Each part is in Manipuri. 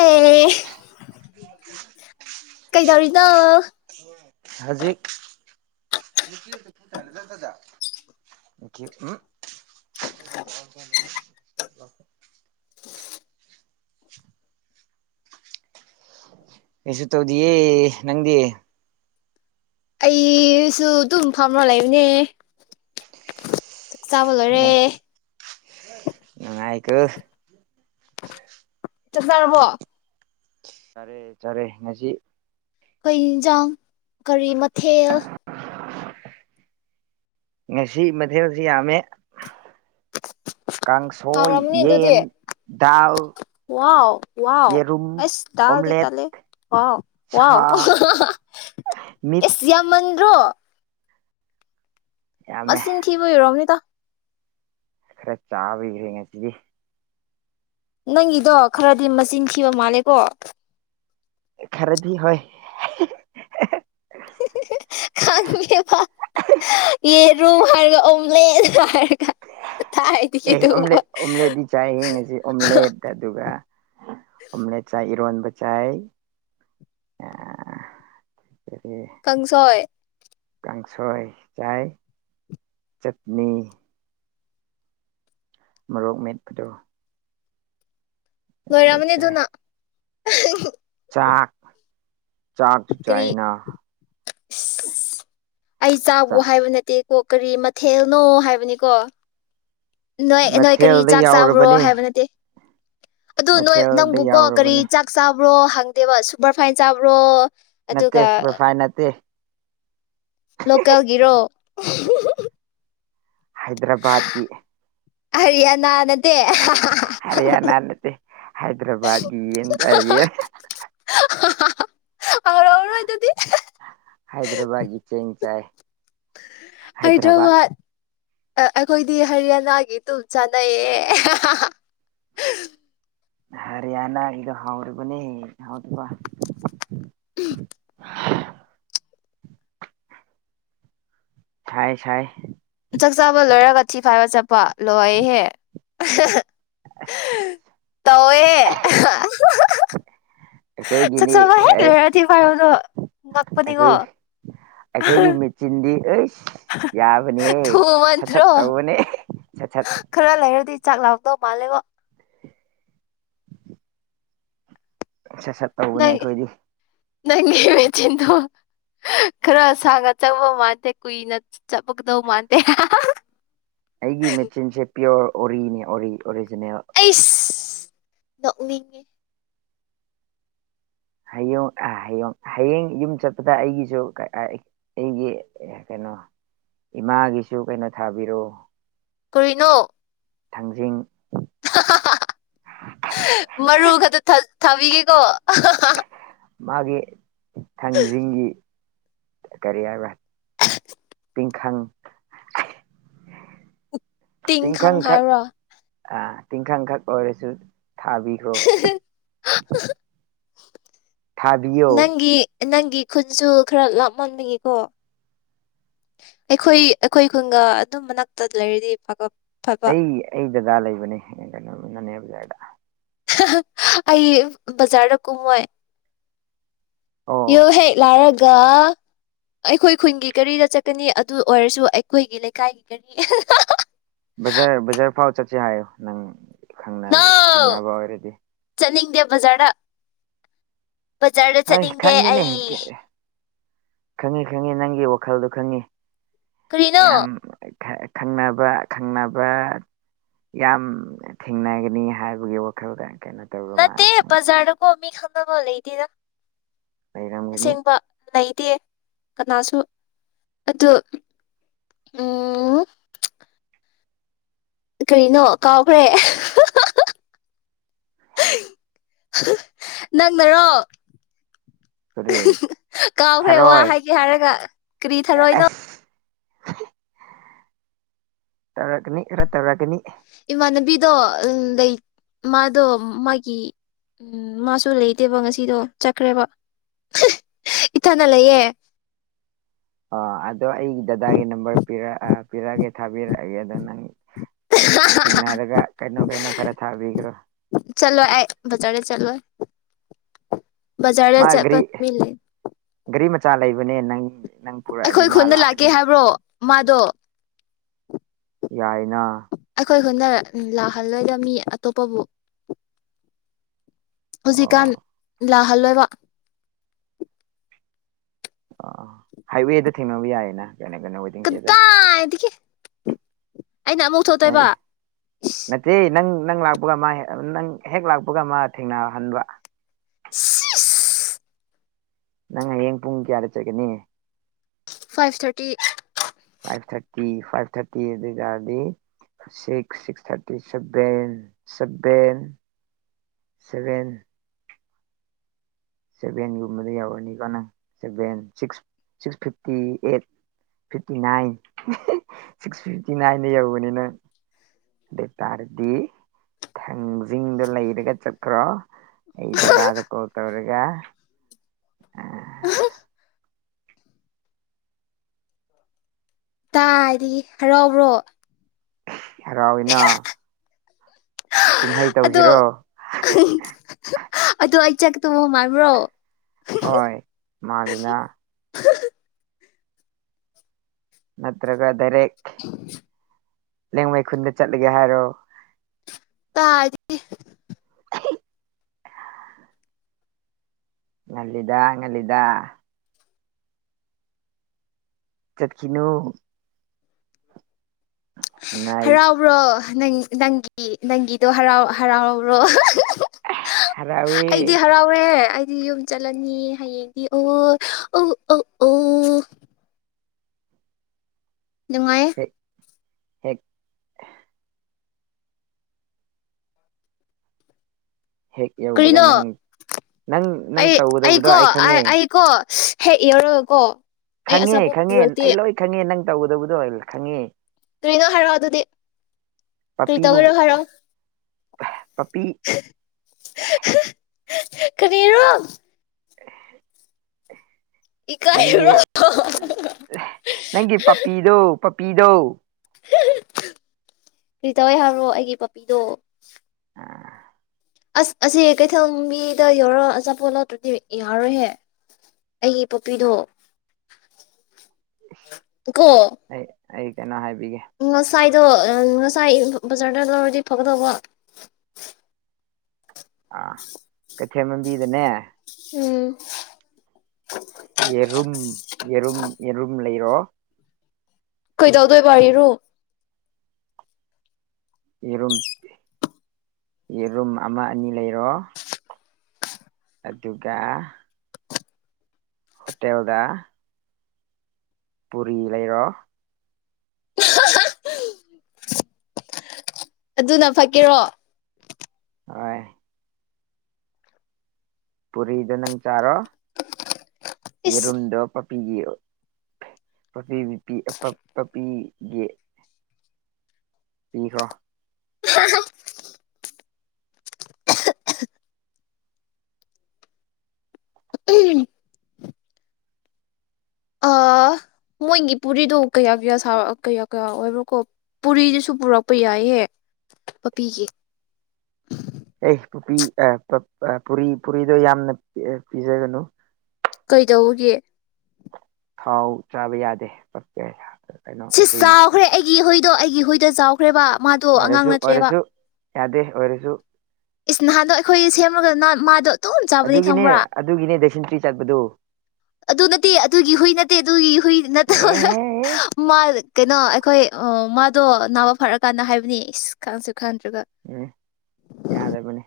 ꯑꯦ ꯀꯩꯗꯧꯔꯤꯅꯣ ꯍꯧꯖꯤꯛ ꯎ [unintelligible] ꯑꯣ ꯀꯩꯁꯨ ꯇꯧꯗꯦ ꯅꯪꯗꯤ ꯑꯩꯁꯨ ꯑꯗꯨꯝ ꯐꯝꯅ ꯂꯩꯕꯅꯦ ꯆꯥꯛ ꯆꯥꯕ ꯂꯣꯏꯔꯦ ꯅꯨꯡꯉꯥꯏꯀꯣ ꯆꯥꯛ ꯆꯥꯔꯕꯣ ꯆꯥꯔꯦ ꯆꯥꯔꯦ ꯉꯁꯤ ꯑꯩꯈꯣꯏ ꯌꯦꯟꯁꯥꯡ ꯀꯔꯤ ꯃꯊꯦꯜ ꯉꯁꯤ ꯃꯊꯦꯜꯁꯤ ꯌꯥꯝꯃꯦ ꯀꯥꯡꯁꯣꯏ ꯍꯥꯎꯔꯝꯅꯤ ꯑꯗꯨꯗꯤ ꯌꯦꯟ ꯗꯥꯜ ꯋꯥꯎ ꯋꯥꯎ ꯌꯦꯔꯨꯝ ꯑꯁ ꯇꯥꯗꯤ ꯑꯣꯝꯂꯦꯠ ꯇꯂꯦ ꯋꯥꯥꯎ ꯋꯥꯎ ꯁꯥ ꯃꯤꯠ ꯑꯦꯁ ꯌꯥꯝꯃꯟ ꯑꯗꯨ꯭ꯔꯣ ꯌꯥꯝꯃꯦ ꯃꯆꯤꯟ ꯊꯤꯕ ꯑꯣꯏꯔꯝꯅꯤꯗ ꯈꯔ ꯆꯥꯕꯤꯈ꯭ꯔꯦ ꯉꯁꯤꯗꯤ ꯅꯪꯒꯤꯗꯣ ꯈꯔꯗꯤ ꯃꯆꯤꯟꯊꯤꯕ ꯃꯥꯜꯂꯦꯀꯣ ꯈꯔꯗꯤ ꯍꯣꯏ ꯈꯡꯉꯦꯕ ꯌꯦꯔꯨꯝ ꯍꯥꯢꯔꯒ ꯑꯣꯝꯂꯦꯠ ꯍꯥꯏꯔꯒ ꯀꯗꯥꯏꯗꯒꯤ ꯑꯗꯨꯒꯨꯝꯕ ꯑꯣꯝꯂꯦꯠ ꯑꯣꯝꯂꯦꯠꯇꯤ ꯆꯥꯏꯌꯦ ꯉꯁꯤ ꯑꯣꯝꯂꯦꯠ ꯑꯗꯨꯒ ꯑꯣꯝꯂꯦꯠ ꯆꯥꯏ ꯏꯔꯣꯟꯕ ꯆꯥꯏ ꯑ ꯀꯪꯁꯣꯏ ꯀꯥꯡꯁꯣꯏ ꯆꯥꯏ ꯆꯠꯅꯤ ꯃꯣꯔꯣꯛ ꯃꯦꯠꯄꯗꯣ ꯑꯗꯨ ꯂꯣꯏꯔꯝꯃꯅꯤ ꯆꯥꯏ ꯑꯗꯨꯅ [unintelligible] ꯆꯥꯛ ꯆꯥꯛꯁꯨ ꯀꯔꯤ ꯆꯥꯏꯌꯦꯅ ꯏꯁ ꯑꯩ ꯆꯥꯕ ꯍꯥꯏꯕ ꯅꯠꯇꯦ ꯀꯣ ꯀꯔꯤ ꯃꯊꯦꯜꯅꯣ ꯍꯥꯏꯕꯅꯤꯀꯣ ꯅꯣꯏ ꯅꯣꯏ ꯀꯔꯤ ꯃꯊꯦꯜꯗ ꯆꯥꯛ ꯆꯥꯕ꯭ꯔꯣ ꯌꯥꯎꯔꯕꯅꯤ ꯍꯥꯏꯕ ꯅꯠꯇꯦ ꯑꯗꯨ ꯅꯣꯏ ꯃꯊꯦꯜꯗ ꯅꯪꯕꯨ ꯀꯣ ꯀꯔꯤ ꯌꯥꯎꯔꯕꯅꯤ ꯆꯥꯛ ꯆꯥ ꯆꯥꯕ꯭ꯔꯣ ꯍꯡꯗꯦꯕ ꯁꯨꯄꯔ ꯐꯥꯏꯟ ꯆꯥꯕ꯭ꯔꯣ ꯅꯠꯇꯦ ꯑꯗꯨꯒ ꯁꯨꯄꯔ ꯐꯥꯏꯟ ꯅꯠꯇꯦ ꯂꯣꯀꯦꯜꯒꯤꯔꯣ [unintelligible] ꯍꯥꯏꯗ꯭ꯔꯕꯥꯠꯀꯤ ꯍꯌꯥꯅꯥ ꯅ ꯍꯔꯤꯌꯥꯅꯥ ꯅꯠꯇꯦ ꯍꯩꯗ꯭ꯔꯕꯥꯗꯒꯤ ꯌꯦꯟ ꯍꯥꯏꯒꯤꯌꯦ ꯍꯥꯎꯔꯣꯏ ꯑꯗꯨꯗꯤ ꯍꯥꯏꯗ꯭ꯔꯕꯥꯠꯀꯤ ꯆꯦꯡ ꯆꯥꯏ ꯍꯥꯏꯗ꯭ꯔꯕꯥꯠ ꯍꯗ꯭ꯔꯕꯥ ꯑꯩꯈꯣꯏꯗꯤ ꯍꯔꯤꯌꯥꯅꯥꯒꯤ ꯇꯨꯝꯝ ꯆꯥꯟꯅꯩꯌꯦ ꯍꯔꯤꯌꯥꯅꯥ ꯏ ꯍꯧꯥꯎꯔꯤꯕꯅꯤ ꯍꯥꯎꯗꯄꯥ [inaudible] ꯊꯥꯏ ꯁꯥꯏ ꯄ ꯂꯣꯏꯍꯦ ꯑ ꯑꯁ ꯇꯧꯋꯦ ꯑꯩꯈꯣꯏꯒꯤꯅꯤ ꯆꯥꯛꯆꯥꯕ ꯍꯦꯛ ꯂꯣꯏꯔꯗꯤ ꯑꯦꯁ ꯐꯥꯔꯣꯗꯣ ꯑꯩꯈꯣꯏ ꯉꯛꯄꯅꯤꯉꯣ ꯑꯩ ꯌꯥꯕꯅꯦꯍꯦ ꯁꯠ ꯁꯠ ꯊꯨꯃꯟꯗ꯭ꯔꯣ ꯇꯧꯕꯅꯦ ꯁꯠ ꯁꯠ ꯈꯔ ꯂꯩꯔꯗꯤ ꯆꯥꯛ ꯂꯥꯛꯗꯧ ꯃꯥꯜꯂꯦꯕꯣ ꯁꯠ ꯁꯠ ꯇꯧꯕꯅꯦ ꯅꯪ ꯑꯩꯈꯣꯏꯗꯤ ꯅꯪꯒꯤ ꯃꯦꯆꯤꯟꯗꯣ ꯈꯔ ꯁꯥꯡꯅ ꯆꯪꯕ ꯃꯥꯟꯗꯦ ꯀꯨꯏꯅ ꯆꯠꯄꯒꯗꯧ ꯃꯥꯟꯗꯦ ꯑꯩꯒꯤ ꯃꯦꯆꯤꯟꯁꯦ ꯄꯤꯌ ꯑꯣꯔꯤꯅꯦ ꯑꯣꯔꯤ ꯑꯣꯔꯤꯖꯤꯅꯦꯜ ꯅ ꯎꯦ ꯍꯌꯡ ꯑ ꯍꯌꯡ ꯍꯌꯦꯡ ꯌꯨꯝ ꯆꯠꯄꯗ ꯑꯩꯒꯤꯁꯨ ꯑꯩꯒꯤ ꯀꯩꯅꯣ ꯏꯃꯥꯒꯤꯁꯨ ꯀꯩꯅꯣ ꯊꯥꯕꯤꯔꯛꯑꯣ ꯀꯨꯏꯅꯣ ꯊꯥꯡꯖꯤꯡ ꯃꯔꯨ ꯈꯛꯇ ꯊ ꯊꯕꯤꯒꯦꯀꯣ ꯃꯥꯒꯤ ꯊꯥꯡꯁꯤꯡꯒꯤ ꯀꯔꯤ ꯍꯥꯏꯕ [inaudible] ꯄꯤꯡꯈꯪ ꯇꯤꯡ ꯈꯪ ꯍꯥꯏꯕ꯭ꯔꯣ ꯑ ꯇꯤꯡꯈꯥꯡꯡꯈꯛ ꯑꯣꯏꯔꯁꯨ ꯊꯥꯕꯤꯈ꯭ꯔꯣ [inaudible] ꯊꯥꯕꯤꯌꯣ ꯅꯪꯒꯤ ꯅꯪꯒꯤ ꯈꯨꯟꯁꯨ ꯈꯔ ꯂꯥꯞꯃꯟꯅꯤꯡꯉꯀꯣ ꯑꯩꯈꯣꯏ ꯑꯩꯈꯣꯏ ꯈꯨꯟꯒ ꯑꯗꯨꯝ ꯃꯅꯥꯛꯇ ꯂꯩꯔꯗꯤ ꯐꯥꯒꯞ ꯑꯩ ꯑꯩ ꯗꯗꯥ ꯂꯩꯕꯅꯦ ꯀꯩꯅꯣꯅꯅꯦ ꯕꯖꯥꯔꯗ ꯑꯩ ꯕꯖꯥꯔꯗ ꯀꯨꯝꯃꯣꯏ ꯌꯣ ꯑꯣ ꯍꯦꯛ ꯂꯥꯔꯒ ꯑꯩꯈꯣꯏ ꯈꯨꯟꯒꯤ ꯀꯔꯤꯗ ꯆꯠꯀꯅꯤ ꯑꯗꯨ ꯑꯣꯏꯔꯁꯨ ꯑꯩꯈꯣꯏꯒꯤ ꯂꯩꯀꯥꯏꯒꯤ ꯀꯔꯤ ꯕꯖꯔ ꯕꯖꯥꯔ ꯐꯥꯎ ꯆꯠꯁꯤꯦ ꯍꯥꯏꯌꯣ ꯅꯪ ꯈꯪꯅꯕ ꯈꯪꯅꯕ ꯑꯣꯏꯔꯗꯤ ꯗꯦ ꯕꯖꯥꯔꯗ ꯕꯖꯥꯔꯗ ꯍꯣꯏ ꯆꯠꯅꯤꯡꯗꯦ ꯈꯪꯉꯦ ꯅꯦ ꯑꯩ ꯒꯦ ꯑꯦ ꯈꯪꯉꯤ ꯈꯪꯉꯤ ꯅꯪꯒꯤ ꯋꯥ ꯈꯜꯗꯣ ꯈꯪꯉꯤ ꯀꯔꯤꯅꯣ ꯌꯥꯝ ꯈ ꯈꯪꯅꯕ ꯈꯪꯅꯕ ꯌꯥꯝ ꯊꯦꯡꯅꯒꯅꯤ ꯍꯥꯏꯕꯒꯤ ꯋꯥꯈꯜꯗ ꯀꯩꯅꯣ ꯇꯧꯕ ꯅꯠꯇꯦ ꯃꯥꯜꯂꯦ ꯅꯪ ꯕꯖꯥꯔꯗ ꯀꯣ ꯃꯤ ꯈꯪ ꯅꯕ ꯂꯩꯇꯦꯗ ꯂꯩꯔꯝꯒꯅꯤ ꯑꯁꯦꯡꯕ ꯂꯩꯇꯦ ꯀꯅꯥꯁꯨ ꯑꯗꯣ ꯎꯝ ꯀꯔꯤꯅꯣ ꯀꯥꯎꯈ꯭ꯔꯦ ꯑꯍ ꯍ ꯍ ꯍ ꯍꯍ ꯅꯪꯅꯔꯣ ꯀꯔꯤ ꯍꯍ ꯀꯥꯎꯈ꯭ꯔꯦ ꯋꯥ ꯊꯔꯣꯏ ꯍꯥꯏꯒꯦ ꯍꯥꯏꯔꯒ ꯀꯔꯤ ꯊꯔꯣꯏꯅꯣ ꯑꯁ ꯇꯧꯔꯛꯀꯅꯤ ꯈꯔ ꯇꯧꯔꯛꯀꯅꯤ ꯏꯃꯥꯟꯅꯕꯤꯗꯣ ꯂꯩ ꯃꯥꯗꯣ ꯃꯥꯒꯤ ꯎꯝ ꯃꯥꯁꯨ ꯂꯩꯇꯦꯕ ꯉꯁꯤꯗꯣ ꯆꯠꯈ꯭ꯔꯦꯕ ꯍꯍ ꯏꯊꯟꯅ ꯂꯩꯌꯦ ꯑꯣ ꯑꯗꯣ ꯑꯩꯒꯤ ꯗꯗꯥꯒꯤ ꯅꯝꯕꯔ ꯄꯤꯔꯛ ꯑ ꯄꯤꯔꯛꯑꯒꯦ ꯊꯥꯕꯤꯔꯛꯑꯒꯦ ꯑꯗꯣ ꯅꯪ ꯊꯦꯡꯅꯔꯒ ꯀꯩꯅꯣ ꯀꯩꯅꯣ ꯈꯔ ꯊꯥꯕꯤꯒ꯭ꯔꯣ ꯆꯠꯂꯣꯏ ꯑꯩ ꯕꯖꯥꯔꯗ ꯆꯠꯂꯣꯏ ꯕꯖꯥꯔꯗ ꯆꯠꯄ ꯃꯤ ꯂꯩ ꯆꯥ ꯂꯩꯕꯅꯦ ꯅꯪ ꯄꯨꯔꯛꯑꯗꯤ ꯑꯩꯈꯣꯏ ꯃꯥ ꯈꯨꯟꯗ ꯂꯥꯛꯀꯦ ꯂꯥꯛꯀꯅꯤ ꯍꯥꯏꯕ꯭ꯔꯣ ꯃꯥꯗꯣ ꯌꯥꯏꯅ ꯑꯩꯈꯣꯏ ꯈꯨꯟꯗ ꯂꯥꯛꯍꯜꯂꯣꯏꯗ ꯃꯤ ꯑꯇꯣꯞꯄꯕꯨ ꯍꯧꯖꯤꯛꯀꯥꯟ ꯑꯣ ꯂꯥ ꯍꯜꯂꯣꯏꯕ ꯑ ꯍꯥꯏꯋꯦꯗ ꯊꯦꯡꯅꯕ ꯌꯥꯏꯌꯦꯅ ꯖꯅꯥ ꯒꯅꯥ ꯋꯥꯏꯇꯤꯡ ꯁꯦꯗꯇ ꯀꯗꯥꯏꯗꯒꯤ ꯑꯩꯅ ꯑꯃꯨꯛ ꯊꯣꯛꯇꯣꯏꯕ ꯁꯁ ꯅꯠꯇꯦ ꯅꯪ ꯅꯪ ꯂꯥꯛꯄꯒ ꯃꯥ ꯍꯦꯛ ꯑ ꯅꯪ ꯍꯦꯛ ꯂꯥꯛꯄꯒ ꯃꯥ ꯊꯦꯡꯅꯍꯟꯕ ꯁꯤꯆ ꯅꯪ ꯍꯌꯦꯡ ꯄꯨꯡ ꯀꯌꯥꯗ ꯆꯠꯀꯅꯤ five thirty five thirty five thirty ꯑꯗꯨ ꯑꯣꯏꯇꯥꯔꯗꯤ six six thirty seven seven seven ꯁꯦꯚꯦꯟꯒꯨꯝꯕꯗ ꯌꯧꯔꯅꯤꯀꯣ ꯅꯪ seven six six fifty eight fifty nine um ꯍꯤ ꯁꯤꯛꯁ ꯐꯤꯐꯇꯤ ꯅꯥꯏꯟꯗ ꯌꯧꯕꯅꯤ ꯅꯪ ꯑꯗꯨ ꯑꯣꯏ ꯇꯥꯔꯗꯤ ꯊꯥꯡꯖꯤꯡꯗꯣ ꯂꯩꯔꯒ ꯆꯠꯈ꯭ꯔꯣ ꯑꯩ ꯗꯗꯥꯗ ꯀꯣꯜ ꯇꯧꯔ ꯌꯥꯏ- ꯑꯍ ꯀꯥꯏꯗꯒꯤ ꯍꯔꯥꯎꯕ꯭ꯔꯣ ꯍꯔꯥꯎꯏꯅ ꯀꯨꯝꯍꯩ [inaudible] ꯑꯗꯣ ꯇꯧꯁꯤꯔꯣ [unintelligible] ꯑꯗꯣ ꯑꯩ ꯆꯦꯛ ꯇꯣ ꯃꯥꯟꯕ꯭ꯔꯣ ꯍꯣꯏ ꯃꯥꯜꯂꯤꯅ ꯅꯠꯇ꯭ꯔꯒ ꯗꯥꯏꯔꯦꯛ [inaudible] ꯂꯦꯡꯃꯩ ꯈꯨꯟꯗ ꯆꯠꯂꯒꯦ ꯍꯥꯏꯔꯣ ꯇꯥꯗꯤ ꯉꯜꯂꯤ ꯉꯜꯂꯤꯗ ꯆꯠꯈꯤꯅꯨ ꯉꯥꯏ ꯍꯔꯥꯎꯕ꯭ꯔꯣ ꯅꯪ ꯅꯪꯒꯤ ꯅꯪꯒꯤꯗꯣ ꯍꯔꯥꯎ ꯍꯔꯥꯎꯔꯣ ꯍꯔꯥꯎꯋꯦ ꯑꯩꯗꯤ ꯍꯔꯥꯎꯋꯦ ꯑꯩ ꯗꯤ ꯌꯨꯝ ꯆꯠꯂꯅꯤ ꯍꯌꯦꯡꯗꯤ ꯑꯣ ꯑꯣ ꯑꯣ ꯑꯣ ꯅꯨꯡꯉꯥꯏ ꯍꯦꯛ ꯍꯦꯛ ꯍꯦꯛ ꯌꯧꯕꯒ ꯀ꯭ꯔꯤꯅꯣ ꯅꯪ ꯅꯪ ꯅꯪ ꯑꯩ ꯇꯧꯒꯗꯧꯕꯗꯣ ꯑꯩꯀꯣ ꯑꯩ ꯑ ꯈꯪꯉꯦ ꯑꯩꯀꯣ ꯍꯦꯛ ꯌꯧꯔꯒꯀꯣ ꯑꯩ ꯈꯪꯉꯦ ꯑꯆꯥꯄꯣꯠ ꯈꯪꯉꯦ ꯄꯨꯔꯛꯇꯦ ꯑꯩ ꯂꯣꯏ ꯈꯪꯉꯦ ꯅꯪ ꯇꯧꯒꯗꯕꯗꯨ ꯑꯩꯅ ꯈꯪꯉꯦ ꯀꯔꯤꯅꯣ ꯍꯥꯏꯔꯛꯑꯣ ꯑꯗꯨꯗꯤ ꯀꯔꯤ ꯇꯧꯒꯦꯔꯣ ꯍꯥꯏꯔꯛꯑꯣ ꯄꯞꯄꯤ ꯀꯔꯤꯔꯣ [unintelligible] ꯅꯪꯒꯤ ꯏꯀꯥꯏꯔꯣ ꯅꯪꯒꯤ ꯄꯞꯄꯤ ꯗꯣ ꯄꯞꯄꯤꯗꯣ ꯀ꯭ꯔꯤ ꯇꯧꯋꯦ ꯍꯥꯏꯕꯔꯣ ꯑꯩꯒꯤ ꯄꯞꯄꯤꯗꯣ ꯑꯥ ꯑꯁ ꯑꯁꯤ ꯀꯩꯊꯦꯜ ꯃꯤꯗ ꯌꯧꯔ ꯑꯆꯥꯄꯣꯠ ꯂꯧꯇ꯭ꯔꯗꯤ ꯌꯥꯔꯣꯏꯍꯦ ꯑꯩꯒꯤ ꯄꯞꯄꯤꯗꯣ ꯒꯣ ꯑꯩ ꯑꯩ ꯀꯩꯅꯣ ꯍꯥꯏ ꯎꯝ ꯉꯁꯥꯏ ꯑꯗꯣ ꯉꯁꯥꯏ ꯕ ꯕꯖꯥꯔꯗ ꯂꯧꯔꯗꯤ ꯐꯒꯗꯧꯕ ꯑ ꯀꯠ ꯍꯦꯃꯝꯕꯤꯗꯅꯦ ꯎꯝ ꯑꯦꯔꯨꯝ ꯑꯦꯔꯨꯝ ꯑꯦꯔꯨꯝ ꯂꯩ ꯑꯣꯣ ꯀꯩꯗꯧꯗꯣꯏꯕꯔꯣ ꯌꯦꯔꯨꯝ ꯌꯦꯔꯨꯝ ꯑꯃ ꯑꯅꯤ ꯂꯩꯔꯣ ꯑꯗꯨꯒ ꯍꯣꯇꯦꯦꯜꯒ ꯄꯨꯔꯤ ꯂꯩꯔꯣ ꯑꯗꯨꯅ ꯐꯀꯦꯔꯣ ꯍ ꯄꯨꯔꯤꯗꯣ ꯅꯪ ꯆꯥꯔꯣ ꯏꯁ ꯌꯦꯔꯨꯝꯗꯣ ꯄ ꯄꯄꯤꯒꯤ ꯄꯄꯤ ꯄꯄꯤꯒꯤ ꯄꯤꯈ꯭ꯔꯣ ꯎꯝ ꯑꯥ ꯃꯣꯏꯒꯤ ꯄꯨꯔꯤꯗꯣ ꯀꯌꯥ ꯀꯌꯥ ꯁꯥ ꯀꯌꯥ ꯀꯌꯥ ꯑꯣꯏꯕ꯭ꯔꯣꯀꯣ ꯄꯨꯔꯤꯗꯨꯁꯨ ꯄꯨꯔꯛꯄ ꯌꯥꯏꯍꯦ ꯄꯄꯤꯒ ꯑꯦ ꯄꯨꯔꯤ ꯄꯨꯔꯤꯗꯣ ꯌꯥꯝꯅ ꯄꯤꯖꯒꯅꯨ ꯀꯩꯗꯧꯒꯦ ꯊꯥꯎ ꯆꯥꯕ ꯌꯥꯗꯦꯦ ꯁꯤꯁ ꯇꯥꯎꯈ꯭ꯔꯦ ꯑꯩꯒꯤ ꯍꯣꯏ ꯑꯗꯣ ꯑꯩꯒꯤ ꯍꯨꯏꯗ ꯆꯥꯎꯈ꯭ꯔꯦꯕ ꯃꯥꯗꯣ ꯑꯉꯥꯡ ꯑꯣꯏꯔꯁꯨ ꯅꯠꯇ꯭ꯔꯦꯕ ꯑꯣꯏꯔꯁꯨ ꯌꯥꯗꯦ ꯑꯣꯏꯁꯨꯁꯨ ꯏꯁ ꯅꯍꯥꯟꯗꯣ ꯑꯩꯈꯣꯏꯒꯤ ꯁꯦꯝꯃꯒ ꯃꯥꯗꯣ ꯑꯗꯨꯝ ꯆꯥꯕꯅꯤ ꯑꯗꯨꯒꯤꯅꯦ ꯈꯪꯕ꯭ꯔꯥ ꯑꯗꯨꯒꯤꯅꯦ ꯗꯁꯤꯟ ꯆꯠꯄꯗꯨ ꯑꯗꯨ ꯅꯠꯇꯦ ꯑꯗꯨꯒꯤ ꯍꯨꯏ ꯅꯠꯇꯦ ꯑꯗꯨꯒꯤ ꯍꯨꯏ ꯅꯠꯇꯕ ꯑꯦꯍꯦ ꯃꯥ ꯀꯩꯅꯣ ꯑꯩꯈꯣꯏ ꯃꯥꯗꯣ ꯅꯥꯕ ꯐꯔꯛꯀꯥꯟꯗ ꯍꯥꯏꯕꯅꯤ ꯏꯁ ꯈꯪꯁꯨ ꯈꯪꯗꯦ ꯎꯝ ꯌꯥꯗꯕꯅꯤ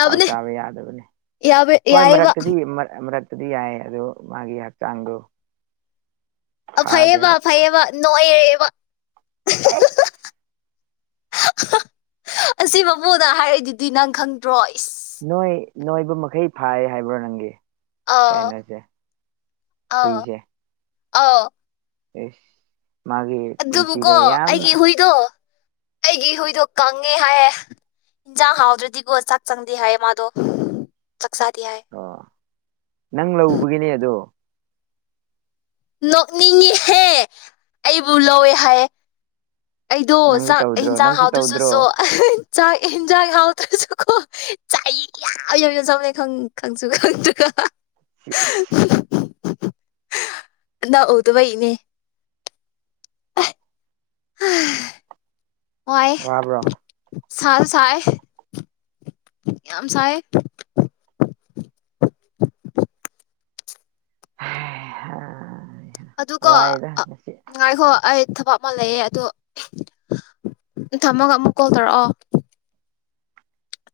ꯊꯥꯎ ꯆꯥꯕ ꯌꯥꯗꯕꯅꯤ ꯌꯥꯕ ꯍꯣꯏ ꯌꯥꯏꯑꯕ ꯃꯔꯛꯇꯗꯤ ꯃꯔꯛ ꯗꯤ ꯌꯥꯏ ꯑꯗꯣ ꯃꯥꯒꯤ ꯍꯛꯆꯥꯡꯗꯣ ꯑ ꯐꯌꯦꯕ ꯐꯗꯦꯕ ꯐꯌꯦꯕ ꯅꯣꯏ ꯋꯥ ꯑꯁ ꯑꯁꯤ ꯃꯕꯨꯡꯗ ꯍꯥꯏꯔꯛꯏꯗꯨꯗꯤ ꯅꯪ ꯈꯪꯗ꯭ꯔꯣꯏ ꯅꯣꯏ ꯅꯣꯏꯕ ꯃꯈꯩ ꯐꯥꯏ ꯍꯥꯏꯕ꯭ꯔꯣ ꯅꯪꯒꯤ ꯑꯥꯎ ꯀꯥꯏꯅꯁꯦ ꯍꯏꯁ ꯑ ꯎ ꯑꯗꯨꯕꯨꯀꯣ ꯑꯩꯒꯤ ꯍꯨꯏꯗꯣ ꯑꯩꯒꯤ ꯍꯨꯏꯗꯣ ꯀꯪꯉꯦ ꯍꯥꯏꯌꯦꯦ ꯌꯦꯟꯖꯥꯡ ꯍꯥꯎꯗ꯭ꯔꯗꯤꯀꯣ ꯆꯥꯛ ꯆꯪꯗꯦ ꯍꯥꯏꯌꯦ ꯃꯥꯗꯣ ꯆꯥꯗꯦ ꯍꯥꯏ ꯑꯣ ꯅꯪ ꯂꯧ ꯎꯕꯒꯤꯅꯦ ꯑꯗꯣ ꯅꯣꯛꯅꯤꯡꯉꯍꯦ ꯑꯩꯕꯨ ꯂꯧꯋꯦ ꯍꯥꯏ ꯑꯩꯗꯣ ꯅꯪꯁꯨ ꯆꯥꯛ ꯇꯧꯗ꯭ꯔꯣ ꯍꯦꯟꯖꯥꯡ ꯅꯪꯁꯨ ꯇꯧꯗ꯭ꯔꯣ ꯍꯥꯥꯎꯗꯨꯁꯨꯁꯨ ꯆꯥꯛ ꯌꯦꯟꯖꯥꯛ ꯍꯥꯎꯗ꯭ꯔꯁꯨꯀꯣ ꯆꯥꯛ ꯌꯥꯝ ꯌꯧꯅ ꯆꯕꯅꯦ ꯈꯪꯁꯨ ꯈꯪꯗ꯭ꯔ [unintelligible] ꯅꯪ ꯎꯗꯕꯩ ꯅꯦ ꯍꯥꯥ ꯋꯥꯕ꯭ꯔꯣ ꯁꯜ ꯆꯥꯏ ꯌꯥꯝ ꯁꯥꯏ ꯍꯩ ꯍꯥ ꯑꯗꯨꯀꯣ ꯑ ꯉꯥꯏꯈꯣ ꯑꯩ ꯊꯕꯛ ꯑꯃ ꯂꯩꯌꯦ ꯑꯗꯣ ꯊꯝꯃꯒ ꯑꯃꯨꯛ ꯀꯣꯜ ꯇꯧꯔꯛꯑꯣ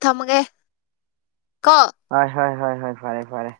ꯊꯝꯃꯒꯦ ꯀꯣ ꯍꯣꯏ ꯍꯣꯏ ꯍꯣꯏ ꯍꯣꯏ ꯐꯔꯦ ꯐꯔꯦ